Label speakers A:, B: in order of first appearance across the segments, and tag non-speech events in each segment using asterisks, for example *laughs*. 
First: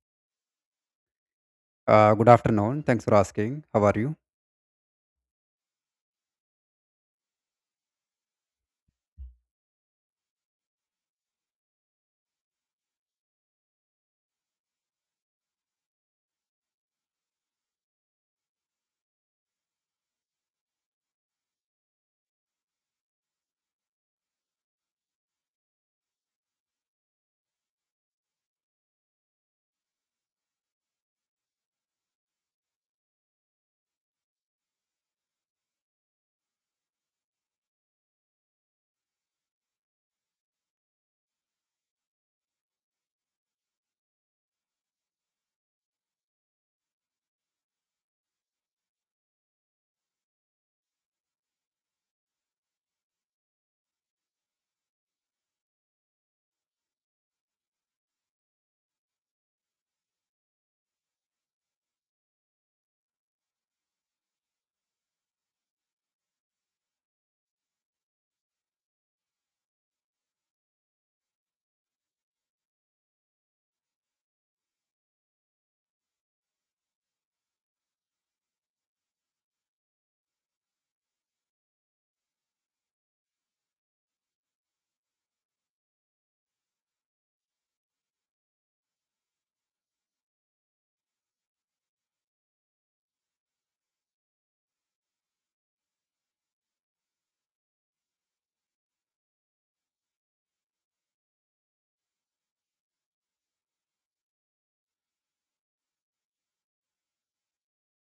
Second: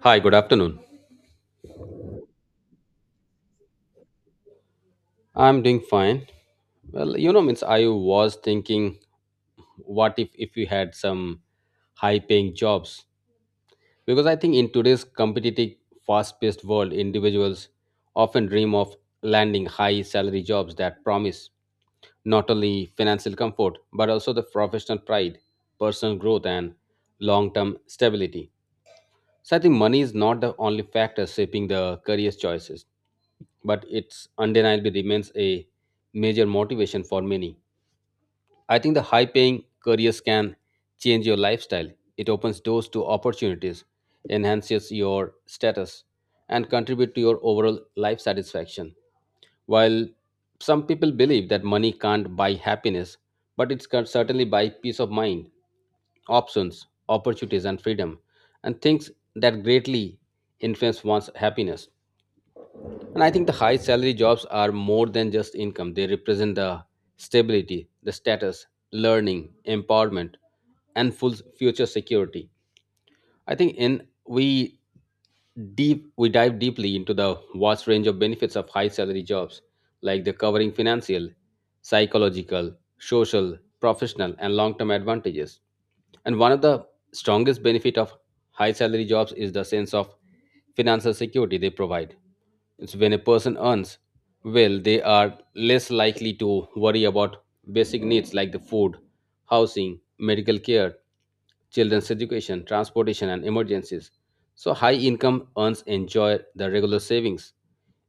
A: Hi, good afternoon.
B: Good afternoon. Thanks for asking. How are you?
A: I'm doing fine. Well, you know, means I was thinking, what if we had some high-paying jobs? Because I think in today's competitive, fast-paced world, individuals often dream of landing high-salary jobs that promise not only financial comfort but also the professional pride, personal growth, and long-term stability. So I think money is not the only factor shaping the career choices, but it's undeniably remains a major motivation for many. I think the high paying careers can change your lifestyle. It opens doors to opportunities, enhances your status, and contribute to your overall life satisfaction. While some people believe that money can't buy happiness, but it can certainly buy peace of mind, options, opportunities, and freedom, and things that greatly influence one's happiness. And I think the high salary jobs are more than just income, they represent the stability, the status, learning, empowerment, and full future security. I think in we deep we dive deeply into the vast range of benefits of high salary jobs like the covering financial, psychological, social, professional, and long-term advantages. And one of the strongest benefit of high salary jobs is the sense of financial security they provide. It's when a person earns well, they are less likely to worry about basic needs like the food, housing, medical care, children's education, transportation, and emergencies. So, high income earns enjoy the regular savings,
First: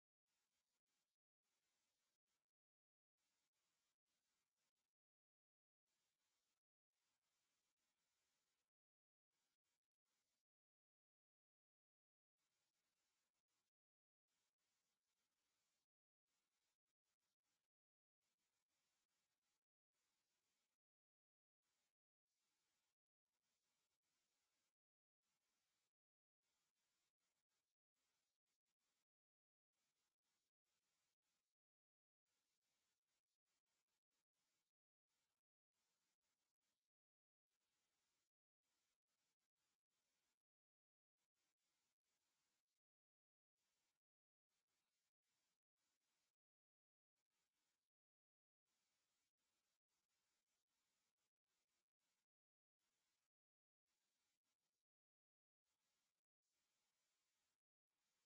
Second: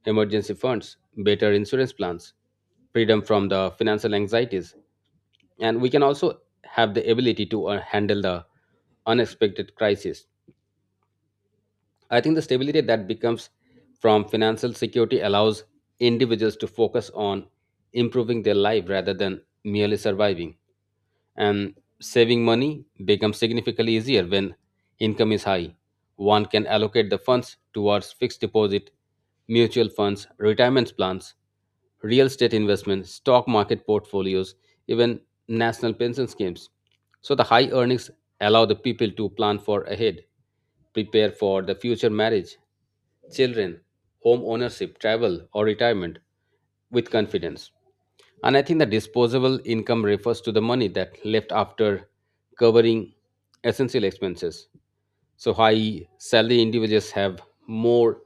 A: emergency funds, better insurance plans, freedom from the financial anxieties, and we can also have the ability to handle the unexpected crisis. I think the stability that becomes from financial security allows individuals to focus on improving their life rather than merely surviving. And saving money becomes significantly easier when income is high. One can allocate the funds towards fixed deposit, mutual funds, retirement plans, real estate investments, stock market portfolios, even national pension schemes. So the high earnings allow the people to plan for ahead, prepare for the future marriage, children, home ownership, travel, or retirement with confidence. And I think the disposable income refers to the money that left after covering essential expenses. So high salary individuals have more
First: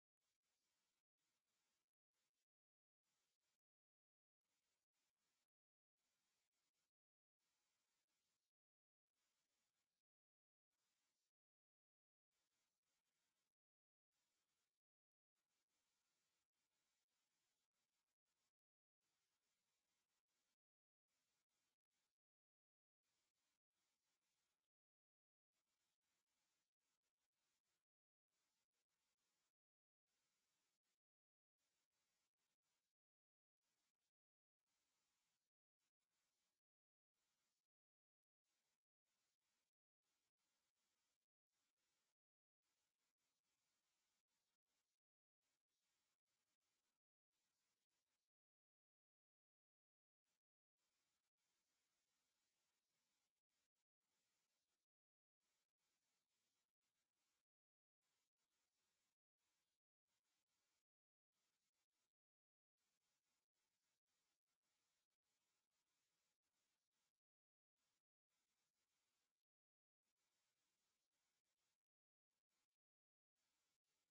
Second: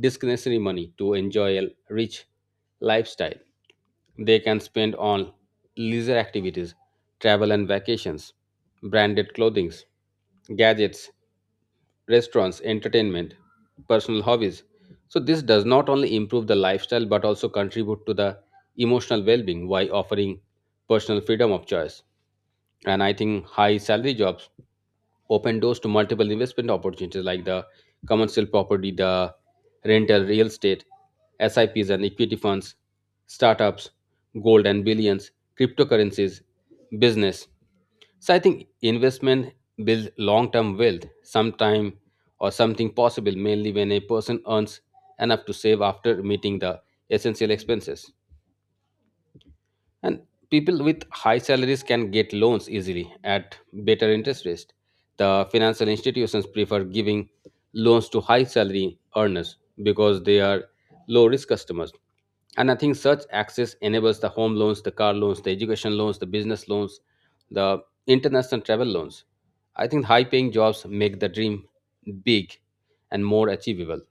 A: discretionary money to enjoy a rich lifestyle. They can spend on leisure activities, travel and vacations, branded clothing, gadgets, restaurants, entertainment, personal hobbies. So this does not only improve the lifestyle but also contribute to the emotional well-being by offering personal freedom of choice. And I think high salary jobs open doors to multiple investment opportunities like the commercial property, the rental real estate, SIPs and equity funds, startups, gold and billions, cryptocurrencies, business. So I think investment builds long-term wealth sometime or something possible mainly when a person earns enough to save after meeting the essential expenses. And people with high salaries can get loans easily at better interest rates. The financial institutions prefer giving loans to high salary earners because they are low risk customers. And I think such access enables the home loans, the car loans, the education loans, the business loans, the international travel loans. I think high paying jobs make the dream big and more achievable.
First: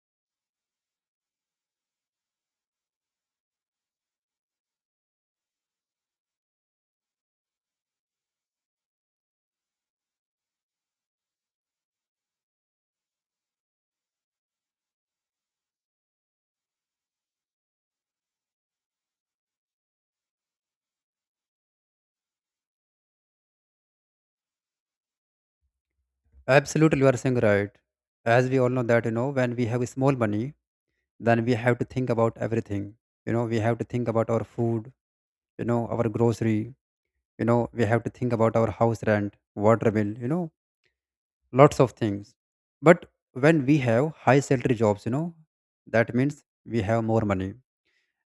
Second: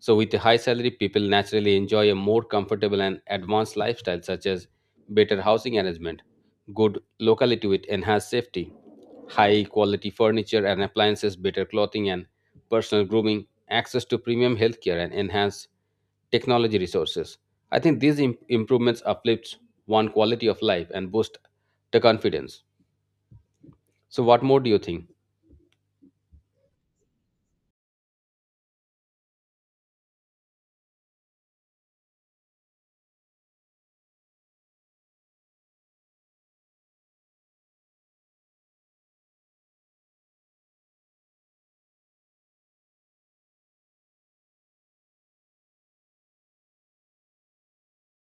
A: So, with a high salary, people naturally enjoy a more comfortable and advanced lifestyle, such as better housing arrangement, good locality with enhanced safety, high quality furniture and appliances, better clothing and personal grooming, access to premium healthcare, and enhanced technology resources. I think these improvements uplifts one quality of life and boost the confidence. So, what more do you think?
B: Absolutely, you are saying right. As we all know that, you know, when we have small money, then we have to think about everything. You know, we have to think about our food, you know, our grocery, you know, we have to think about our house rent, water bill, you know, lots of things. But when we have high salary jobs, you know, that means we have more money.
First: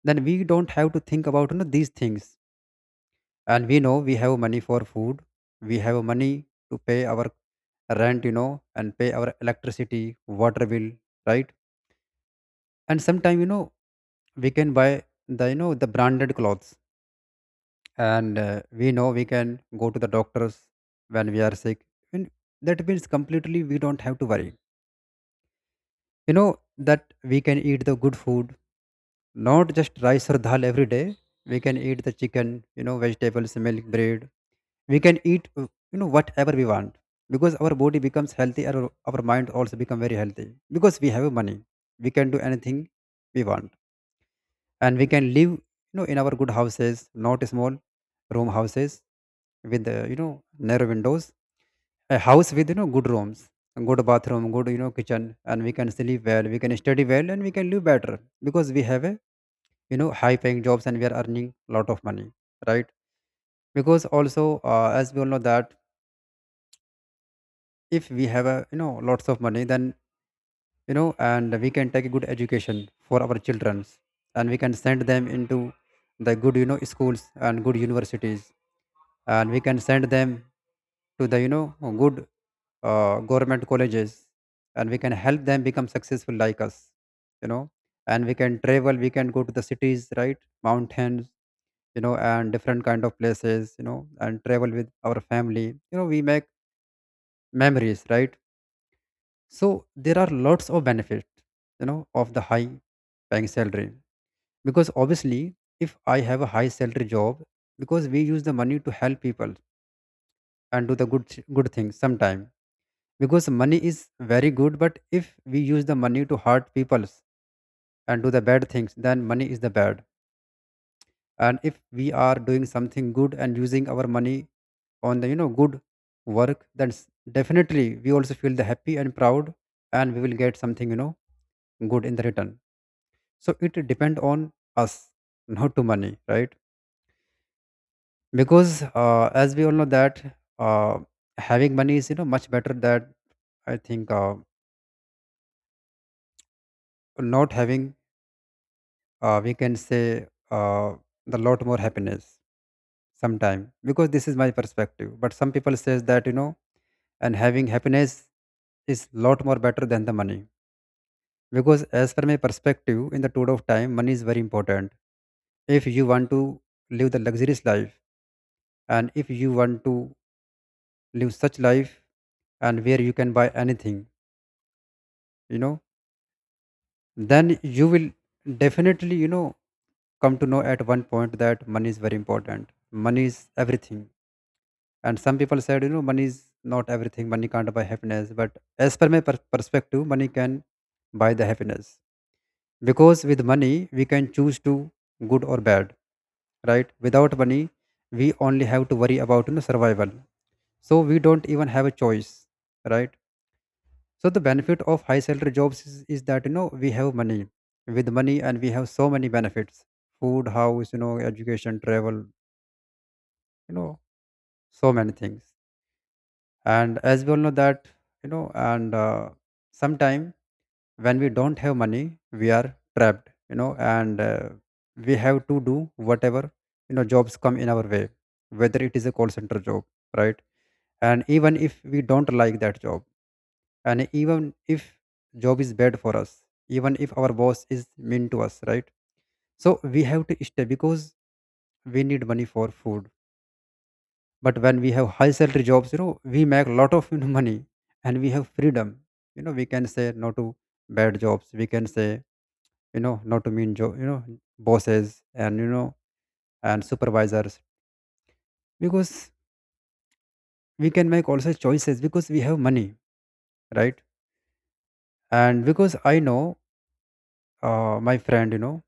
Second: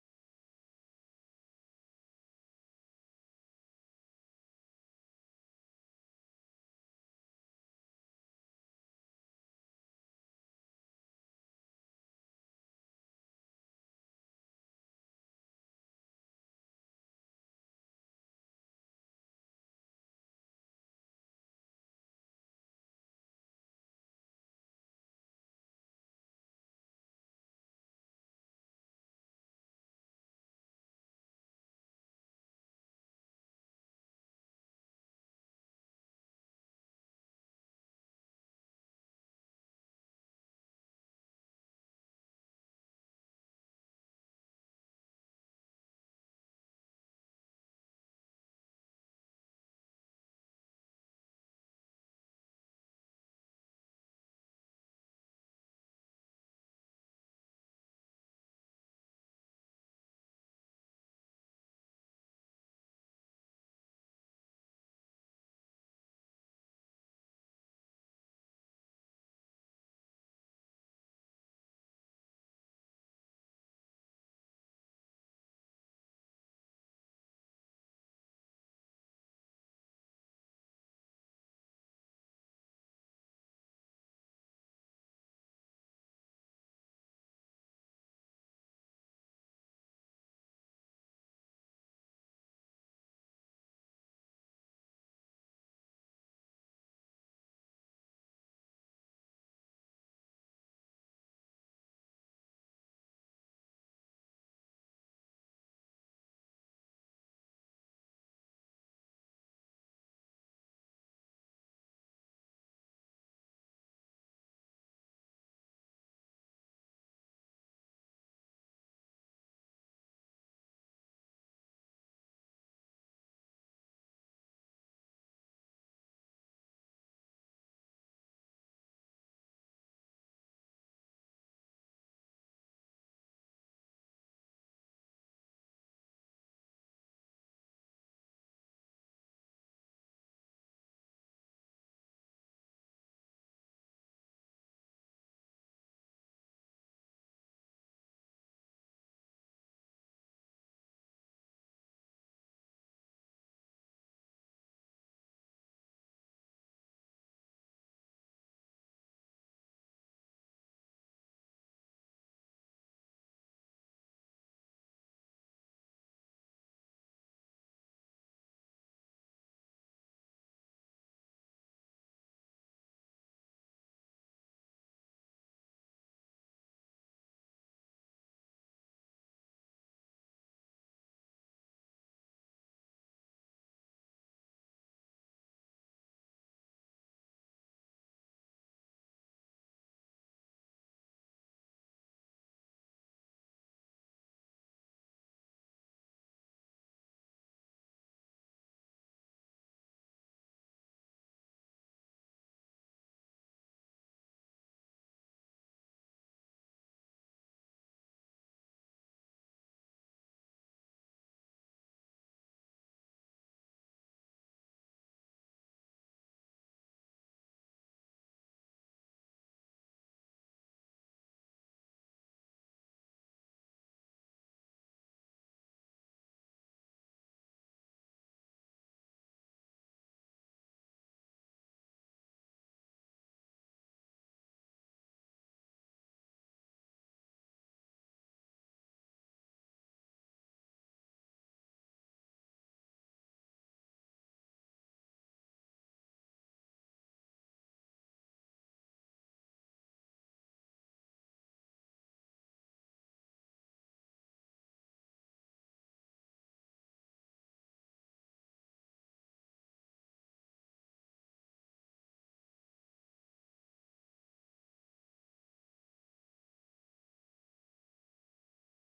B: Then we don't have to think about, you know, these things, and we know we have money for food, we have money to pay our rent, you know, and pay our electricity, water bill, right? And sometime, you know, we can buy the, you know, the branded clothes, and we know we can go to the doctors when we are sick. And that means completely we don't have to worry, you know, that we can eat the good food, not just rice or dal every day. We can eat the chicken, you know, vegetables, milk, bread. We can eat you know, whatever we want, because our body becomes healthy, and our mind also become very healthy, because we have money, we can do anything we want. And we can live, you know, in our good houses, not small room houses with the, you know, narrow windows, a house with, you know, good rooms and good bathroom, good, you know, kitchen. And we can sleep well, we can study well, and we can live better because we have a, you know, high paying jobs and we are earning a lot of money, right? Because also, as we all know that, if we have a, you know, lots of money, then, you know, and we can take a good education for our childrens. And we can send them into the good, you know, schools and good universities, and we can send them to the, you know, good, government colleges, and we can help them become successful like us, you know. And we can travel, we can go to the cities, right? Mountains, you know, and different kind of places, you know, and travel with our family, you know, we make memories, right? So there are lots of benefit, you know, of the high paying salary. Because obviously, if I have a high salary job, because we use the money to help people and do the good things sometime, because money is very good. But if we use the money to hurt people and do the bad things, then money is the bad. And if we are doing something good and using our money on the, you know, good work, then definitely we also feel the happy and proud, and we will get something, you know, good in the return. So it depend on us, not to money, right? Because as we all know that, uh, having money is, you know, much better than, I think, not having, we can say, uh, the lot more happiness sometime. Because this is my perspective, but some people says that, you know, and having happiness is lot more better than the money. Because as per my perspective, in the tour of time, money is very important. If you want to live the luxurious life, and if you want to live such life, and where you can buy anything, you know, then you will definitely, you know, come to know at one point that money is very important, money is everything. And some people said, you know, money is not everything, money can't buy happiness, but as per my perspective, money can buy the happiness. Because with money we can choose to good or bad, right? Without money, we only have to worry about, you know, survival, so we don't even have a choice, right? So the benefit of high salary jobs is that, you know, we have money. With money and we have so many benefits. Food, house, you know, education, travel, you know, so many things. And as we all know that, you know, and sometime when we don't have money, we are trapped, you know, and we have to do whatever, you know, jobs come in our way, whether it is a call center job, right? And even if we don't like that job, and even if job is bad for us, even if our boss is mean to us, right? So we have to stay because we need money for food. But when we have high salary jobs, you know, we make a lot of *laughs* you know, money, and we have freedom. You know, we can say no to bad jobs, we can say, you know, no to mean job, you know, bosses, and you know, and supervisors, because we can make also choices because we have money, right? And because I know, my friend, you know,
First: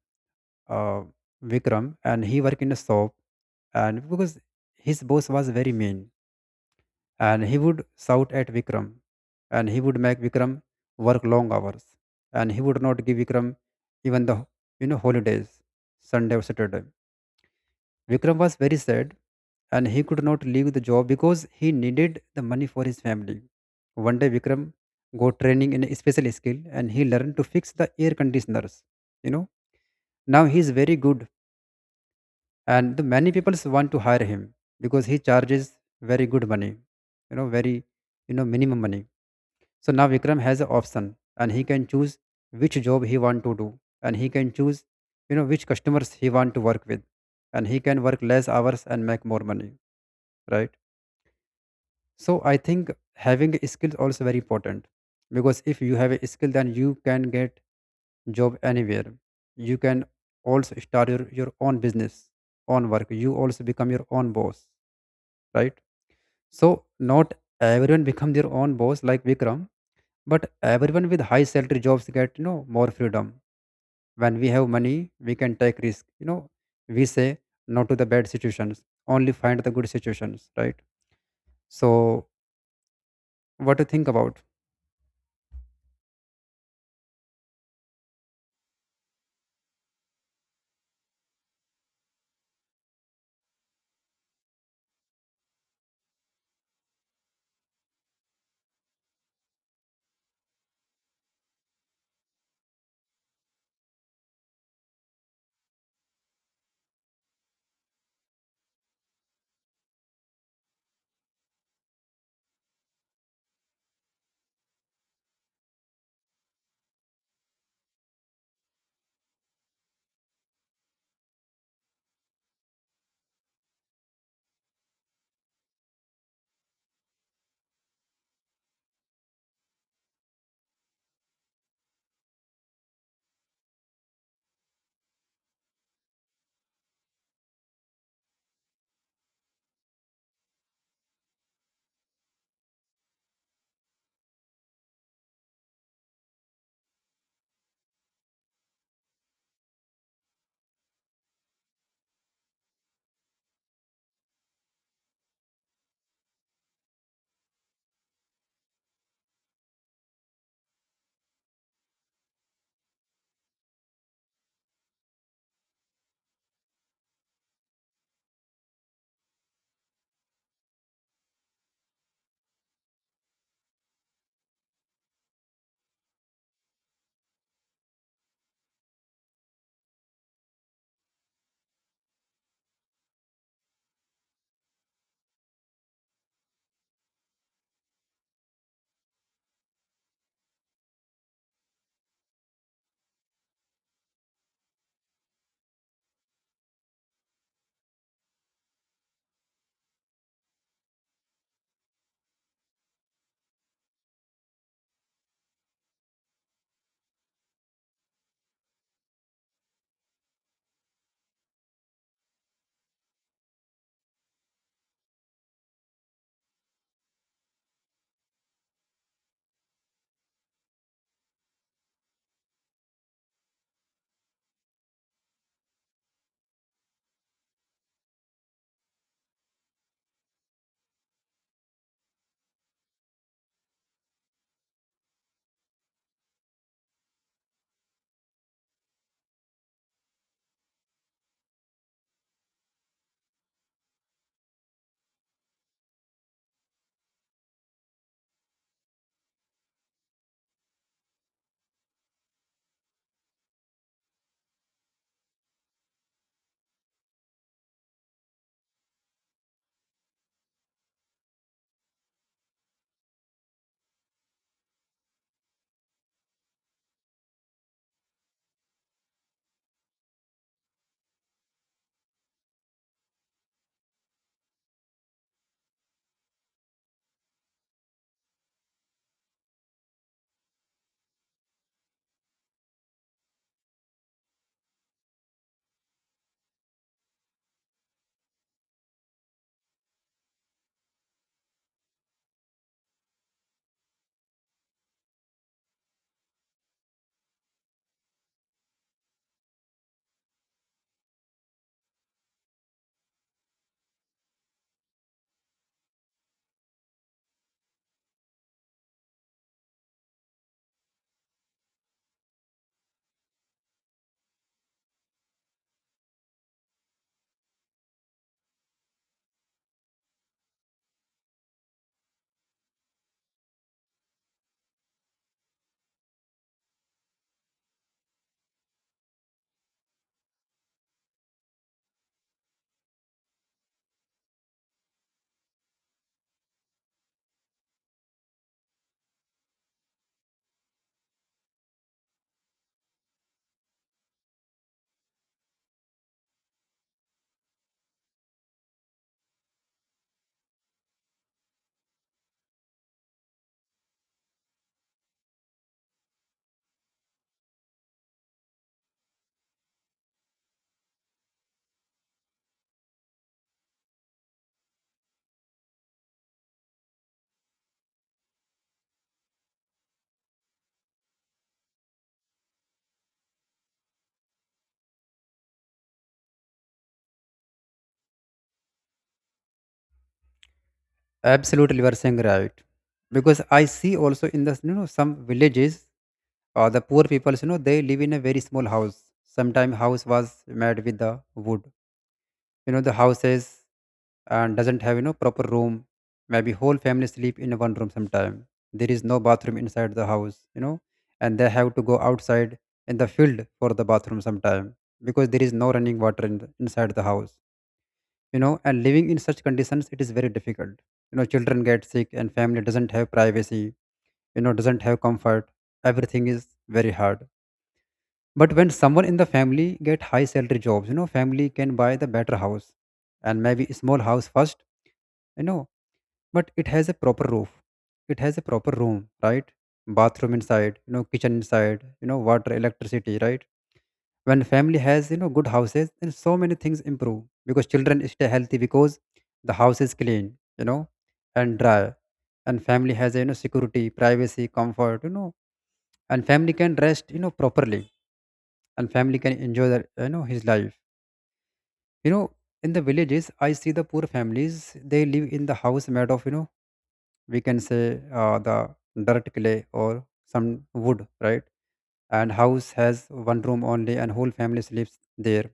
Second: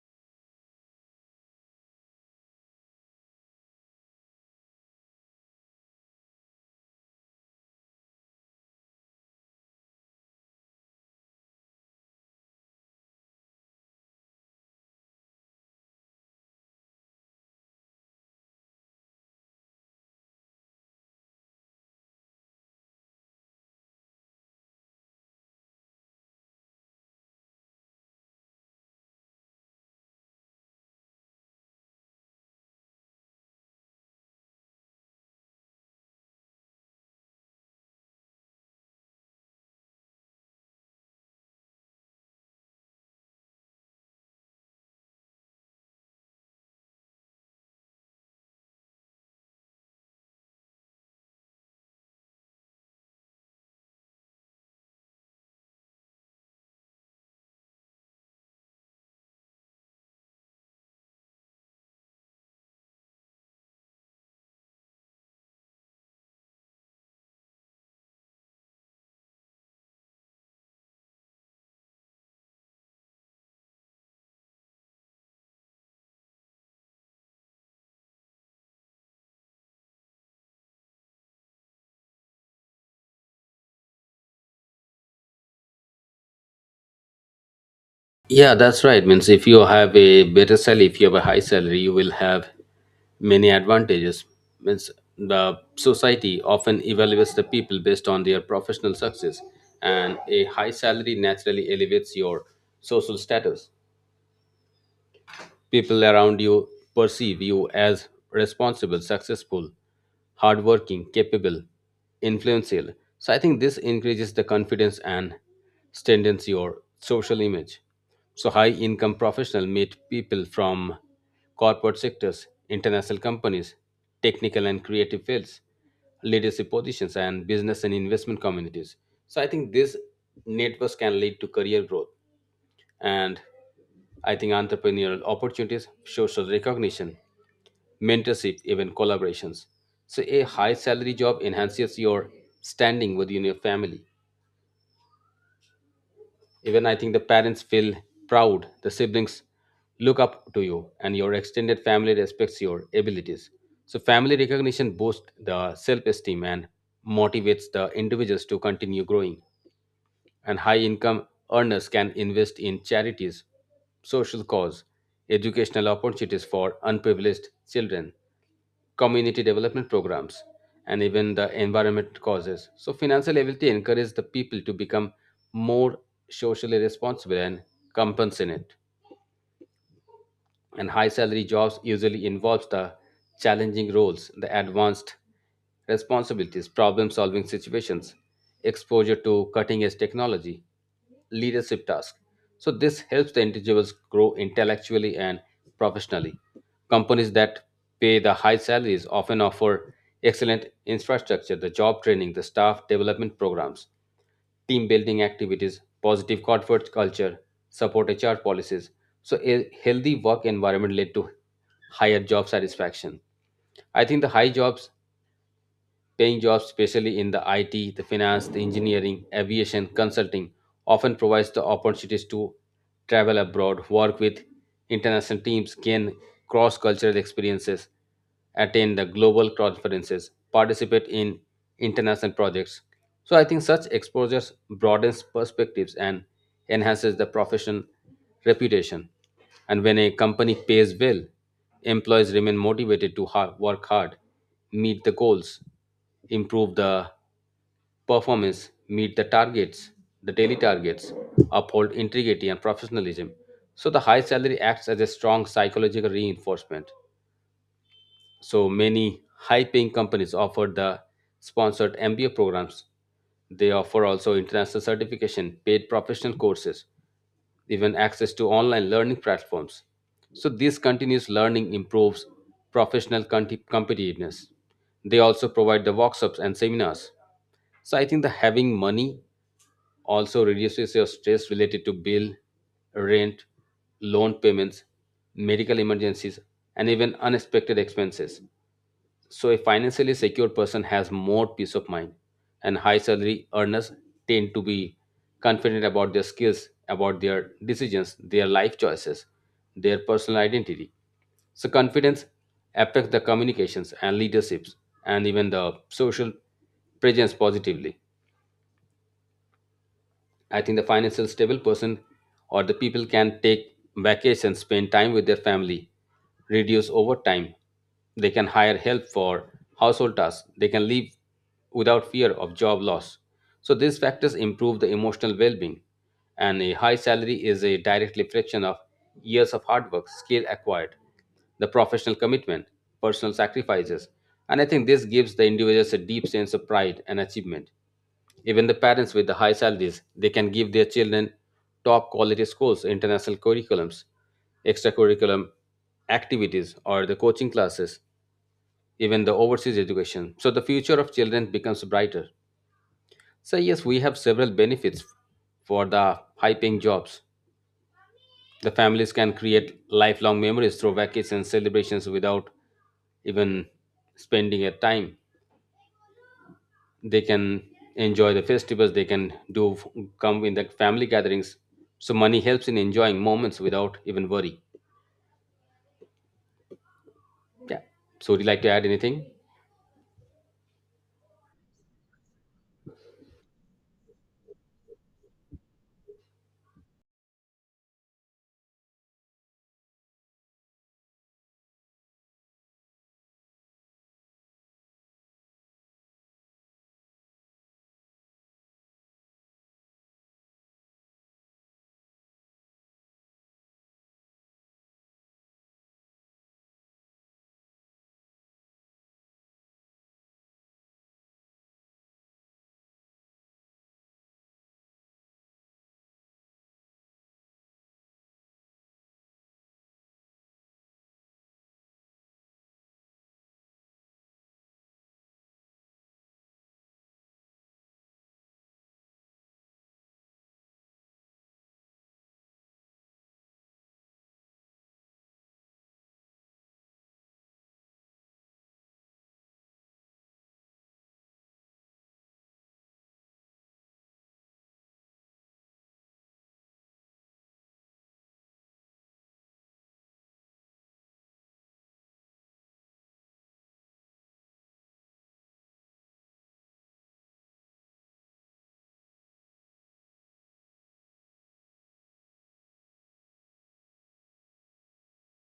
B: uh, Vikram, and he worked in a shop. And because his boss was very mean, and he would shout at Vikram, and he would make Vikram work long hours, and he would not give Vikram even the, you know, holidays, Sunday or Saturday. Vikram was very sad, and he could not leave the job because he needed the money for his family. One day, Vikram got training in a special skill, and he learned to fix the air conditioners. You know, now he is very good, and the many people want to hire him because he charges very good money, you know, very, you know, minimum money. So now Vikram has an option, and he can choose which job he want to do. And he can choose, you know, which customers he want to work with, and he can work less hours and make more money, right? So I think having a skill is also very important, because if you have a skill, then you can get job anywhere. You can also start your own business, own work, you also become your own boss, right? So not everyone become their own boss like Vikram, but everyone with high salary jobs get, you know, more freedom. When we have money, we can take risk, you know, we say no to the bad situations, only find the good situations, right? So what to think about?
A: Yeah, that's right. Means if you have a better salary, if you have a high salary, you will have many advantages. Means the society often evaluates the people based on their professional success, and a high salary naturally elevates your social status. People around you perceive you as responsible, successful, hardworking, capable, influential. So I think this increases the confidence and strengthens your social image. So high income professional meet people from corporate sectors, international companies, technical and creative fields, leadership positions and business and investment communities. So I think this networks can lead to career growth and I think entrepreneurial opportunities, social recognition, mentorship, even collaborations. So a high salary job enhances your standing within your family. Even I think the parents feel proud, the siblings look up to you, and your extended family respects your abilities. So family recognition boosts the self-esteem and motivates the individuals to continue growing. And high income earners can invest in charities, social cause, educational opportunities for unprivileged children, community development programs, and even the environment causes. So financial ability encourages the people to become more socially responsible and compassionate. And high salary jobs usually involves the challenging roles, the advanced responsibilities, problem solving situations, exposure to cutting edge technology, leadership tasks. So this helps the individuals grow intellectually and professionally. Companies that pay the high salaries often offer excellent infrastructure, the job training, the staff development programs, team building activities, positive corporate culture, support HR policies. So, a healthy work environment led to higher job satisfaction. I think the high jobs paying jobs, especially in the IT, the finance, the engineering, aviation, consulting, often provides the opportunities to travel abroad, work with international teams, gain cross-cultural experiences, attend the global conferences, participate in international projects. So I think such exposures broadens perspectives and enhances the profession reputation. And when a company pays well, employees remain motivated to work hard, meet the goals, improve the performance, meet the targets, the daily targets, uphold integrity and professionalism. So the high salary acts as a strong psychological reinforcement. So many high paying companies offer the sponsored MBA programs. They offer also international certification, paid professional courses, even access to online learning platforms. So this continuous learning improves professional competitiveness. They also provide the workshops and seminars. So I think the having money also reduces your stress related to bill, rent, loan payments, medical emergencies, and even unexpected expenses. So, a financially secure person has more peace of mind, and high salary earners tend to be confident about their skills, about their decisions, their life choices, their personal identity. So, confidence affects the communications and leaderships and even the social presence positively. I think the financial stable person or the people can take vacations, spend time with their family, reduce overtime. They can hire help for household tasks. They can live without fear of job loss. So these factors improve the emotional well-being. And a high salary is a direct reflection of years of hard work, skill acquired, the professional commitment, personal sacrifices. And I think this gives the individuals a deep sense of pride and achievement. Even the parents with the high salaries, they can give their children top quality schools, international curriculums, extracurriculum activities, or the coaching classes, even the overseas education. So the future of children becomes brighter. So yes, we have several benefits for the high-paying jobs. The families can create lifelong memories through vacations and celebrations without even spending a time. They can enjoy the festivals, they can do come in the family gatherings. So money helps in enjoying moments without even worry. Yeah, so would you like to add anything?
B: Absolutely, you are saying right. Because I see also in the, you know, some villages, the poor people, you know, they live in a very small house. Sometime house was made with the wood, you know, the houses, and doesn't have, you know, proper room. Maybe whole family sleep in one room sometime. There is no bathroom inside the house, you know, and they have to go outside in the field for the bathroom sometime, because there is no running water in inside the house, you know. And living in such conditions it is very difficult, you know, children get sick, and family doesn't have privacy, you know, doesn't have comfort, everything is very hard. But when someone in the family get high salary jobs, you know, family can buy the better house. And maybe small house first, you know, but it has a proper roof, it has a proper room, right? Bathroom inside, you know, kitchen inside, you know, water, electricity, right? When family has, you know, good houses, then so many things improve, because children stay healthy, because the house is clean, you know, and dry, and family has, you know, security, privacy, comfort, you know. And family can rest, you know, properly, and family can enjoy their, you know, his life, you know. In the villages I see the poor families, they live in the house made of, you know, we can say, the dirt, clay, or some wood, right? And house has one room only, and whole family sleeps there.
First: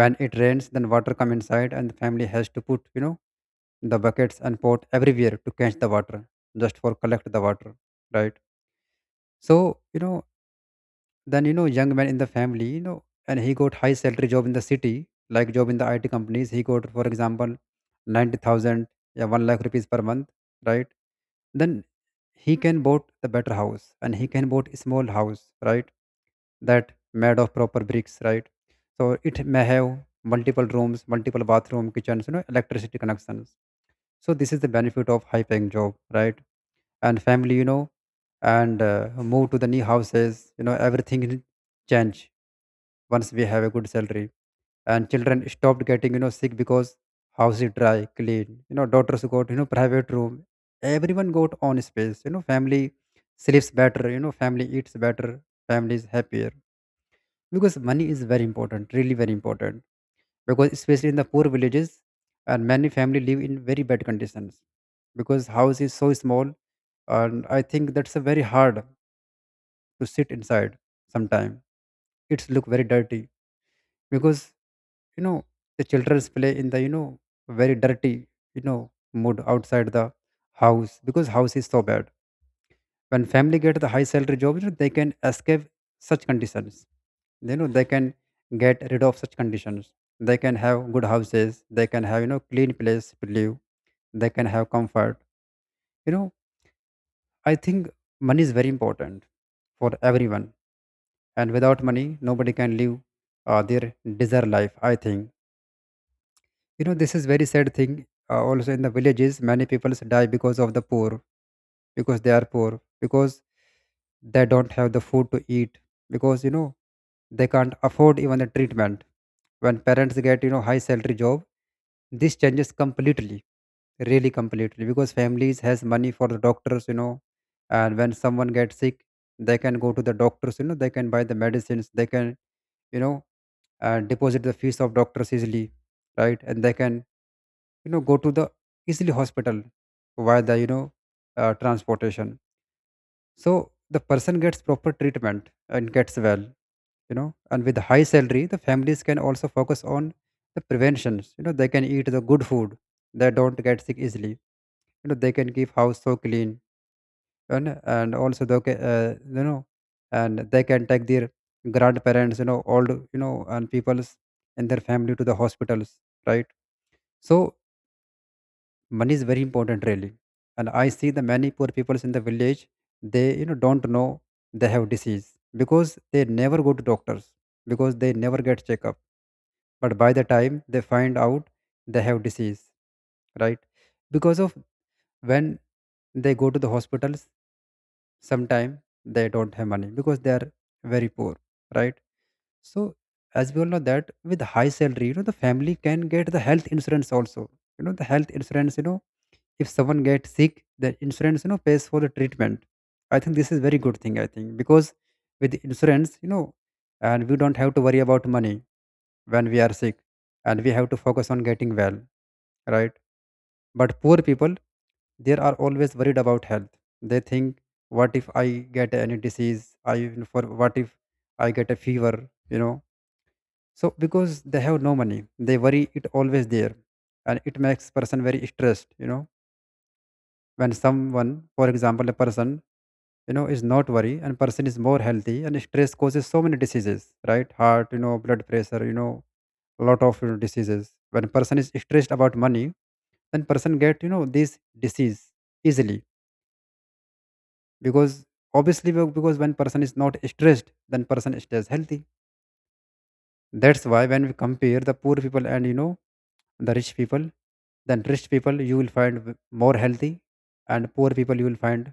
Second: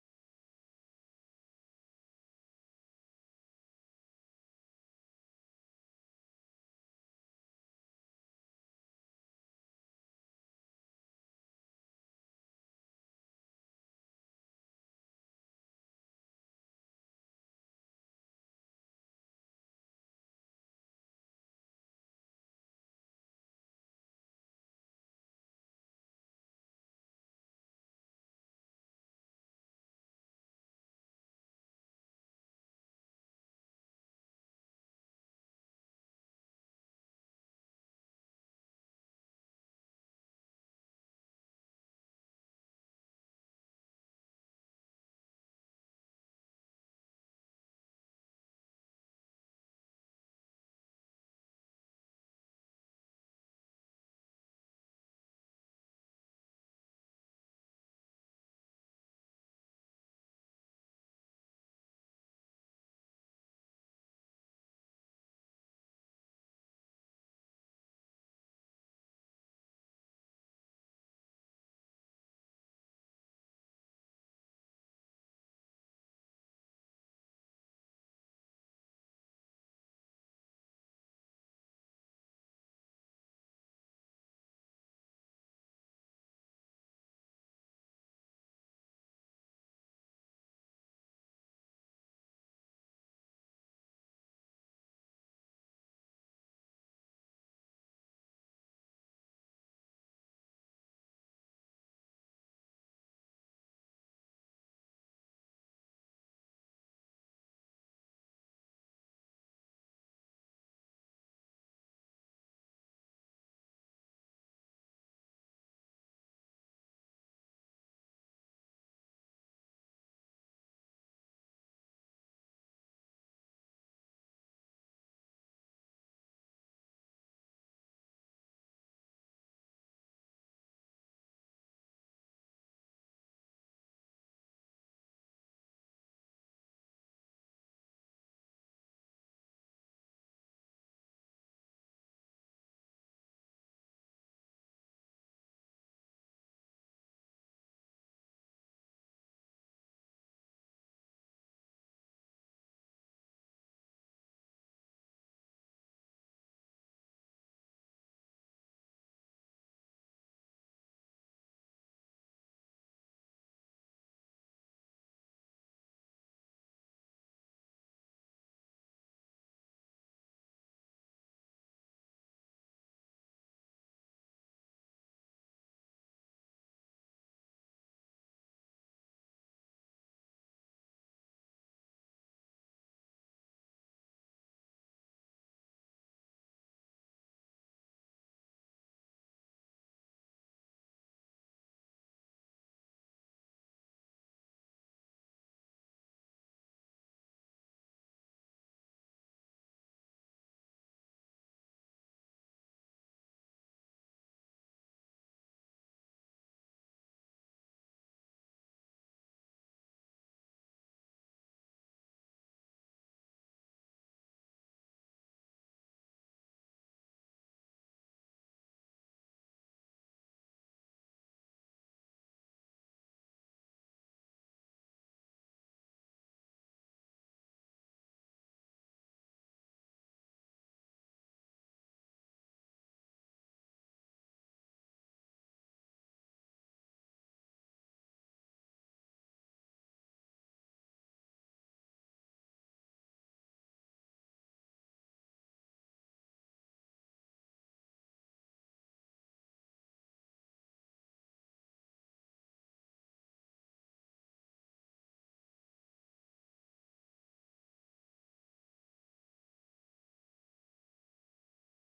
B: When it rains, then water come inside, and the family has to put, you know, the buckets and pot everywhere to catch the water, just for collect the water, right? So, you know, then, you know, young man in the family, you know, and he got high salary job in the city, like job in the IT companies. He got, for example, 90,000, yeah, one lakh rupees per month, right? Then he can bought the better house, and he can bought a small house, right? That made of proper bricks, right? So it may have multiple rooms, multiple bathroom, kitchens, you know, electricity connections. So this is the benefit of high paying job, right? And family, you know and move to the new houses. You know, everything will change once we have a good salary. And children stopped getting sick because house is dry clean. You know, daughters got private room, everyone got own space. You know, family sleeps better, family eats better, family is happier, because money is very important, really very important. Because especially in the poor villages, and many family live in very bad conditions because house is so small. And I think that's a very hard to sit inside. Sometime it's look very dirty because, you know the children play in the, very dirty, mood outside the house, because house is so bad. When family get the high salary job, they can escape such conditions. You know, they can get rid of such conditions. They can have good houses, they can have, clean place to live, they can have comfort. you know I think money is very important for everyone. And without money nobody can live their desired life, I think. You know, this is very sad thing. Also in the villages, many people die because of the poor, because they are poor, because they don't have the food to eat, because, they can't afford even the treatment. When parents get, high salary job, this changes completely, really completely, because families has money for the doctors. And when someone gets sick, they can go to the doctors. You know, they can buy the medicines, they can, you know deposit the fees of doctors easily, right? And they can, go to the easily hospital via the, transportation. So the person gets proper treatment and gets well. You know, and with high salary, the families can also focus on the preventions. You know, they can eat the good food. They don't get sick easily. You know, they can keep house so clean. And also they can, and they can take their grandparents, you know, old, and peoples and their family to the hospitals, right? So money is very important, really. And I see the many poor people in the village, they, don't know they have disease because they never go to doctors, because they never get checkup. But by the time they find out, they have disease, right? Because of, when they go to the hospitals, sometime they don't have money because they are very poor, right? So as we all know that with high salary, the family can get the health insurance also. You know, the health insurance. If someone gets sick, the insurance, pays for the treatment. I think this is very good thing, I think, because with the insurance, and we don't have to worry about money when we are sick, and we have to focus on getting well, right? But poor people, they are always worried about health. They think, what if I get any disease? I, even for what if I get a fever, you know? So because they have no money, they worry it always there, and it makes person very stressed. You know, when someone, for example, a person, you know, is not worry, and person is more healthy, and stress causes so many diseases, right? Heart, you know, blood pressure, you know, a lot of, diseases. When person is stressed about money, then person get, you know, these disease easily, because, obviously, because when person is not stressed, then person stays healthy. That's why when we compare the poor people and, you know, the rich people, then rich people you will find more healthy, and poor people you will find,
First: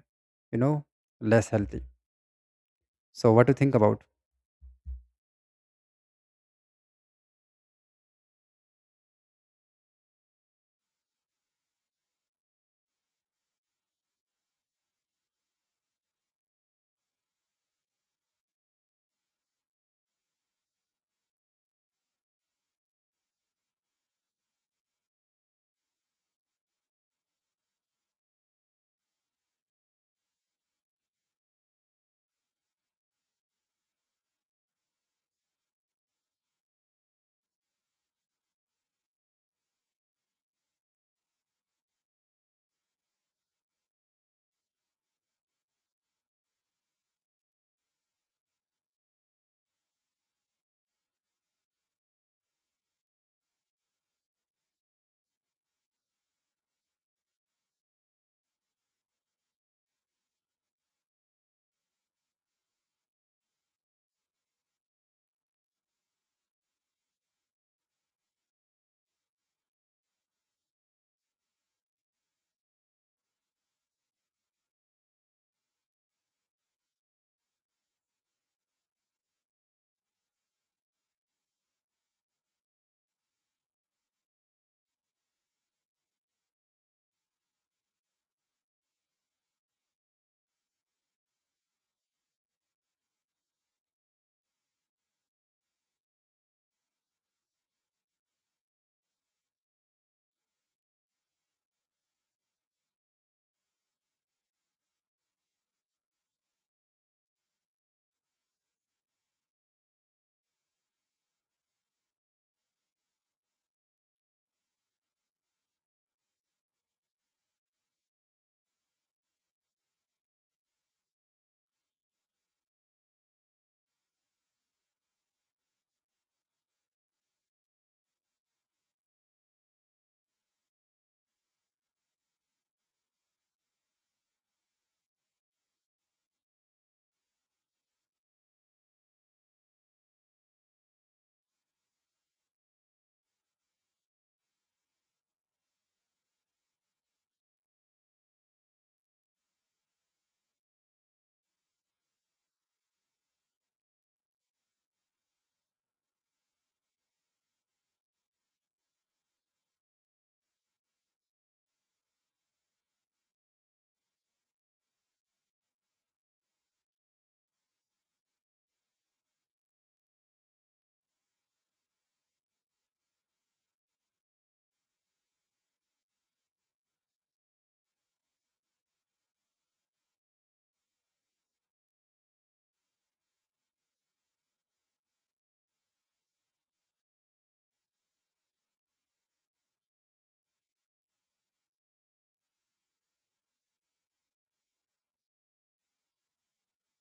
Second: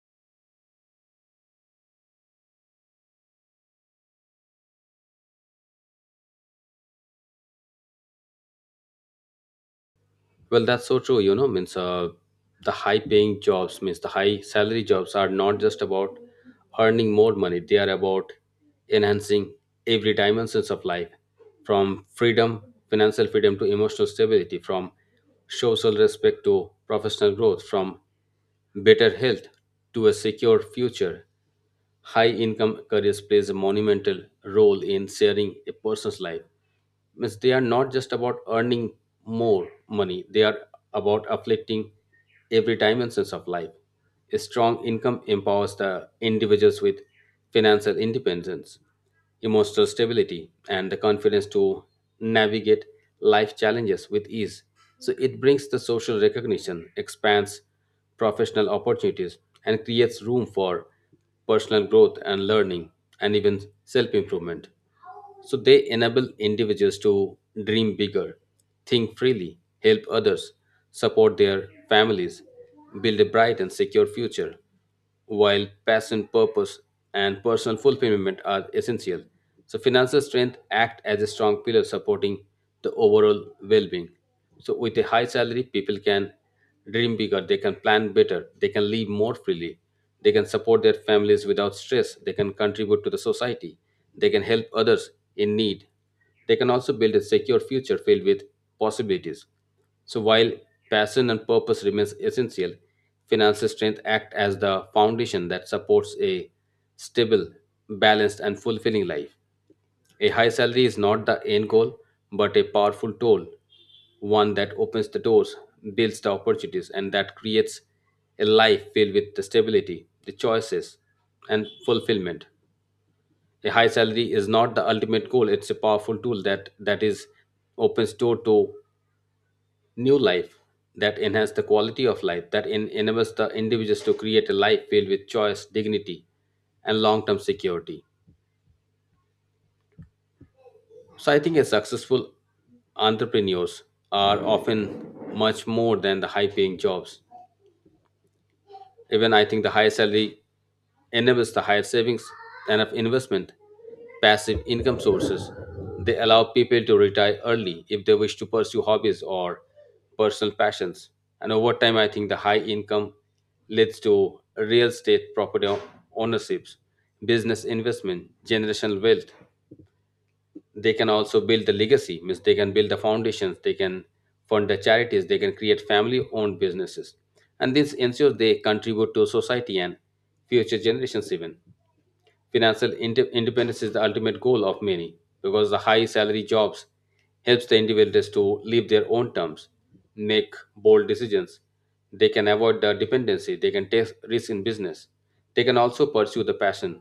B: you know, less healthy. So what do you think about?
A: Well, that's so true, you know, means the high paying jobs means the high salary jobs are not just about earning more money, they are about enhancing every dimensions of life, from freedom, financial freedom to emotional stability, from social respect to professional growth, from better health to a secure future. High income careers plays a monumental role in sharing a person's life. Means they are not just about earning more money, they are about afflicting every dimensions of life. A strong income empowers the individuals with financial independence, emotional stability, and the confidence to navigate life challenges with ease. So it brings the social recognition, expands professional opportunities, and creates room for personal growth and learning, and even self improvement. So they enable individuals to dream bigger, think freely, help others, support their families, build a bright and secure future. While passion, purpose, and personal fulfillment are essential, so financial strength act as a strong pillar supporting the overall well-being. So with a high salary, people can dream bigger, they can plan better, they can live more freely, they can support their families without stress. They can contribute to the society. They can help others in need. They can also build a secure future filled with possibilities. So while passion and purpose remains essential, financial strength act as the foundation that supports a stable, balanced and fulfilling life. A high salary is not the end goal, but a powerful tool, one that opens the doors, builds the opportunities, and that creates a life filled with the stability, the choices, and fulfillment. A high salary is not the ultimate goal, it's a powerful tool that is opens door to new life, that enhance the quality of life, that enables the individuals to create a life filled with choice, dignity, and long-term security. So I think a successful entrepreneurs are often much more than the high paying jobs. Even I think the higher salary enables the higher savings and of investment, passive income sources. They allow people to retire early if they wish to pursue hobbies or personal passions. And over time, I think the high income leads to real estate property ownerships, business investment, generational wealth. They can also build the legacy, means they can build the foundations, they can fund the charities, they can create family owned businesses, and this ensures they contribute to society and future generations. Even financial independence is the ultimate goal of many because the high salary jobs helps the individuals to live their own terms, make bold decisions. They can avoid the dependency, they can take risks in business, they can also pursue the passion,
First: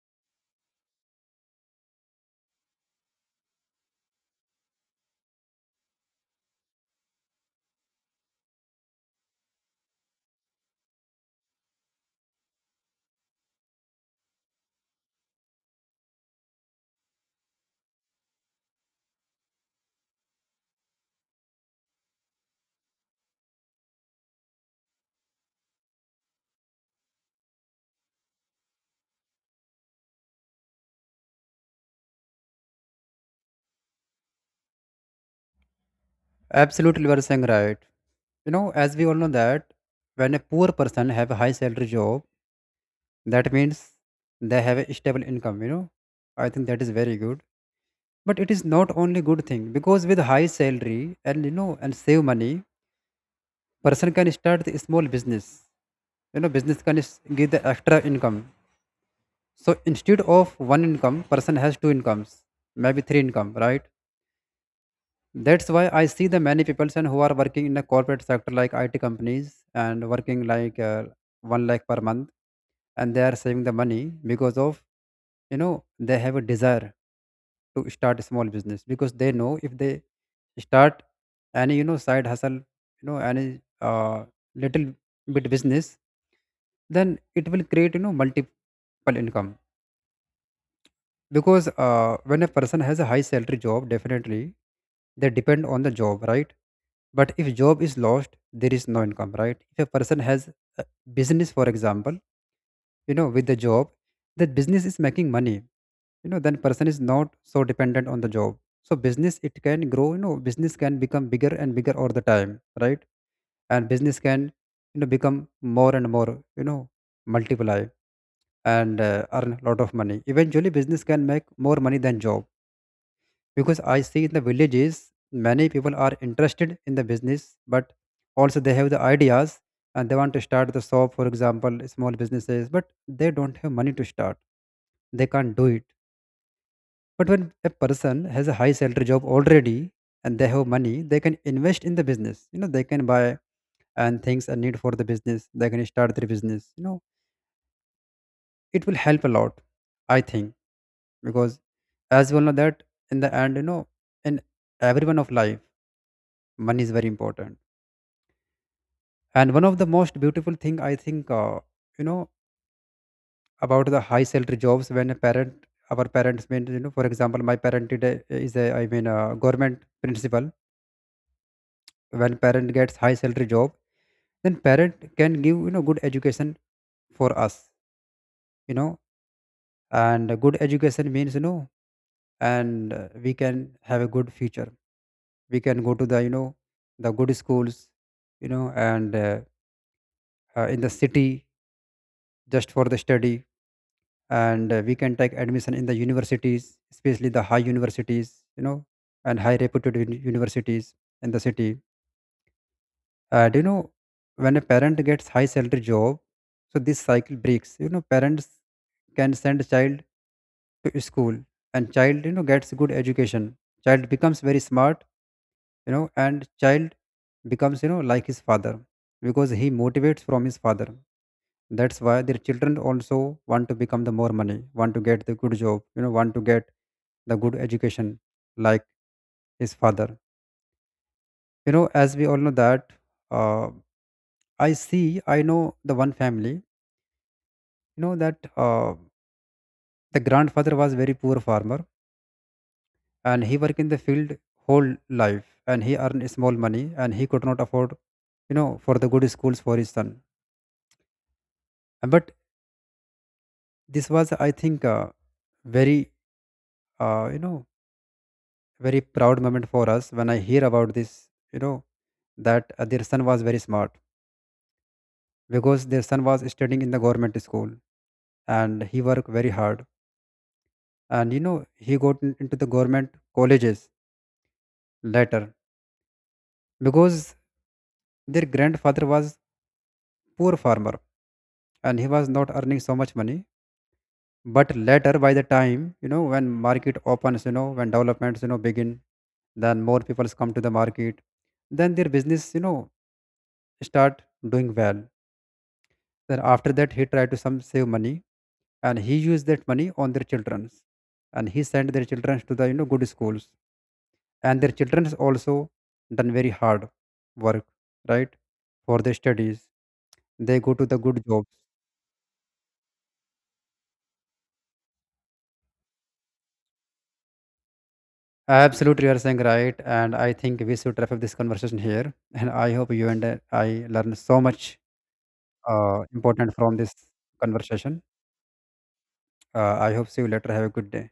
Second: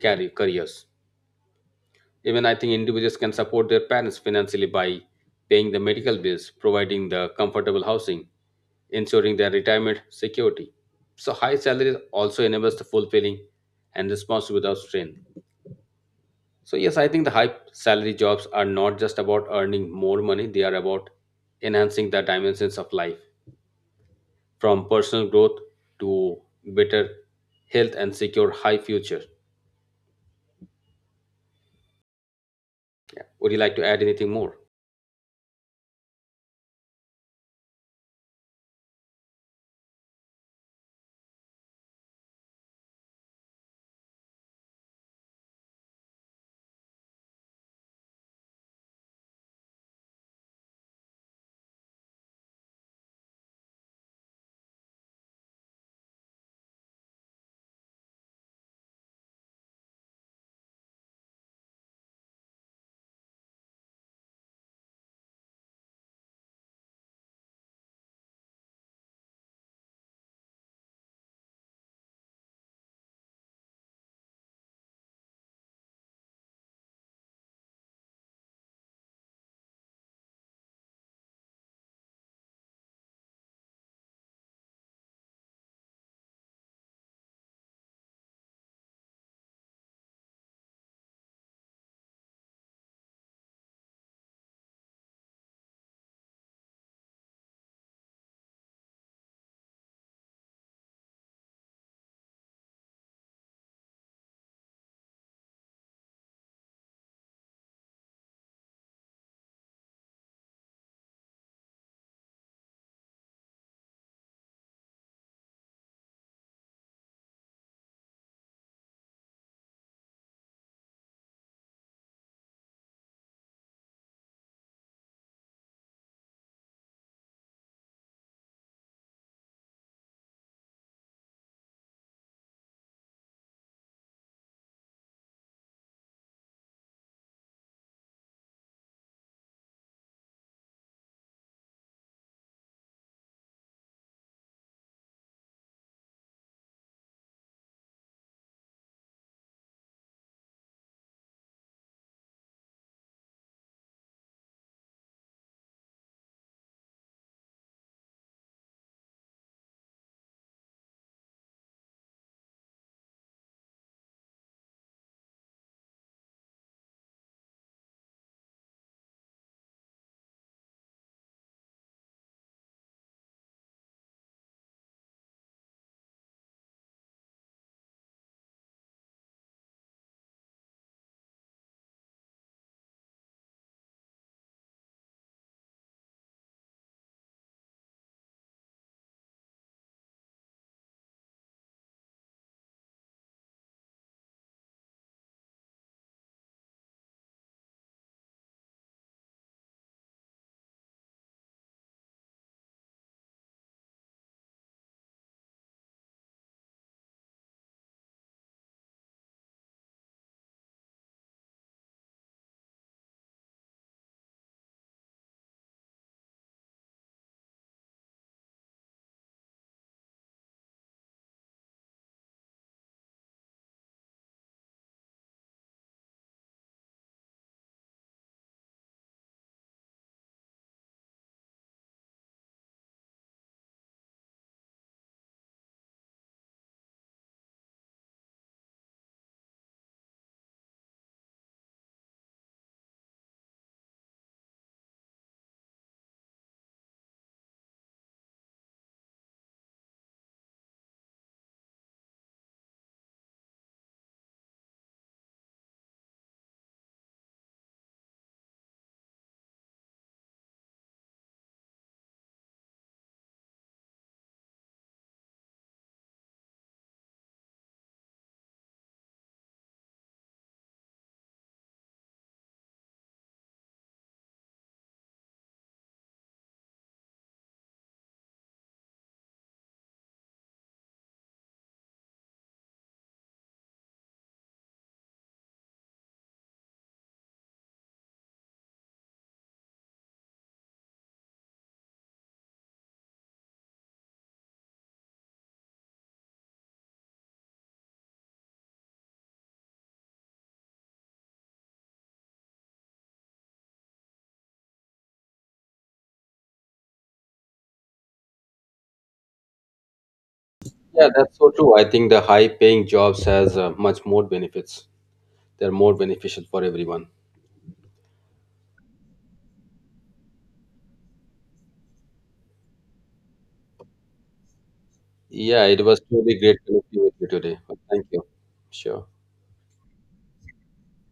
A: carry careers. Even I think individuals can support their parents financially by paying the medical bills, providing the comfortable housing, ensuring their retirement security. So high salaries also enables the fulfilling and response without strain. So yes, I think the high salary jobs are not just about earning more money, they are about enhancing the dimensions of life from personal growth to better health and secure high future. Would you like to add anything more?
B: Absolutely, you are saying right. You know, as we all know that when a poor person have a high salary job, that means they have a stable income. You know, I think that is very good. But it is not only good thing because with high salary and, save money, person can start the small business. You know, business can give the extra income. So instead of one income, person has two incomes, maybe three income, right? That's why I see the many people and who are working in the corporate sector like IT companies and working like, one lakh per month, and they are saving the money because of, they have a desire to start a small business. Because they know, if they start any, side hustle, any little bit business, then it will create, multiple income. Because when a person has a high salary job, definitely they depend on the job, right? But if job is lost, there is no income, right? If a person has business, for example, you know, with the job, that business is making money, you know, then person is not so dependent on the job. So business, it can grow. You know, business can become bigger and bigger all the time, right? And business can, become more and more, you know multiply, and earn a lot of money. Eventually business can make more money than job. Because I see in the villages many people are interested in the business, but also they have the ideas, and they want to start the shop, for example, small businesses, but they don't have money to start. They can't do it. But when a person has a high salary job already and they have money, they can invest in the business. You know, they can buy and things are need for the business. They can start their business. You know, it will help a lot, I think, because as we all know that in the end, you know, in every one of life, money is very important. And one of the most beautiful thing I think, you know about the high salary jobs, when a parent, our parents mean, you know, for example, my parent did a- is a I mean a government principal. When parent gets high salary job, then parent can give, good education for us, you know. And a good education means, you know, and we can have a good future. We can go to the, the good schools, you know, and in the city, just for the study. And we can take admission in the universities, especially the high universities, you know, and high reputed universities in the city. And you know, when a parent gets high salary job, so this cycle breaks. You know, parents can send child to school, and child, you know, gets good education. Child becomes very smart, you know, and child becomes, you know, like his father, because he motivates from his father. That's why their children also want to become the more money, want to get the good job, you know, want to get the good education like his father. You know, as we all know that, uh, I see, I know the one family, you know that the grandfather was very poor farmer, and he worked in the field whole life, and he earned small money, and he could not afford, for the good schools for his son. And but this was, I think very you know very proud moment for us when I hear about this, you know, that their son was very smart, because their son was studying in the government school, and he worked very hard. And, you know, he got into the government colleges later, because their grandfather was poor farmer and he was not earning so much money. But later, by the time, you know, when market opens, you know, when developments, you know, begin, then more people come to the market, then their business, you know, start doing well. Then after that, he tried to some save money, and he used that money on their childrens, and he sent their childrens to the, good schools, and their childrens also done very hard work, right, for their studies. They go to the
A: Yeah,
B: good
A: that's
B: jobs.
A: so true. I think the high paying jobs has much more benefits. They're more beneficial for everyone.
B: Absolutely, you are saying right, and I think we should wrap up this conversation here. And I hope you and I learned so much
A: Yeah, it was truly
B: important
A: great
B: from this
A: connecting with you today.
B: conversation.
A: Thank you. Sure.
B: I hope see you later. Have a good day.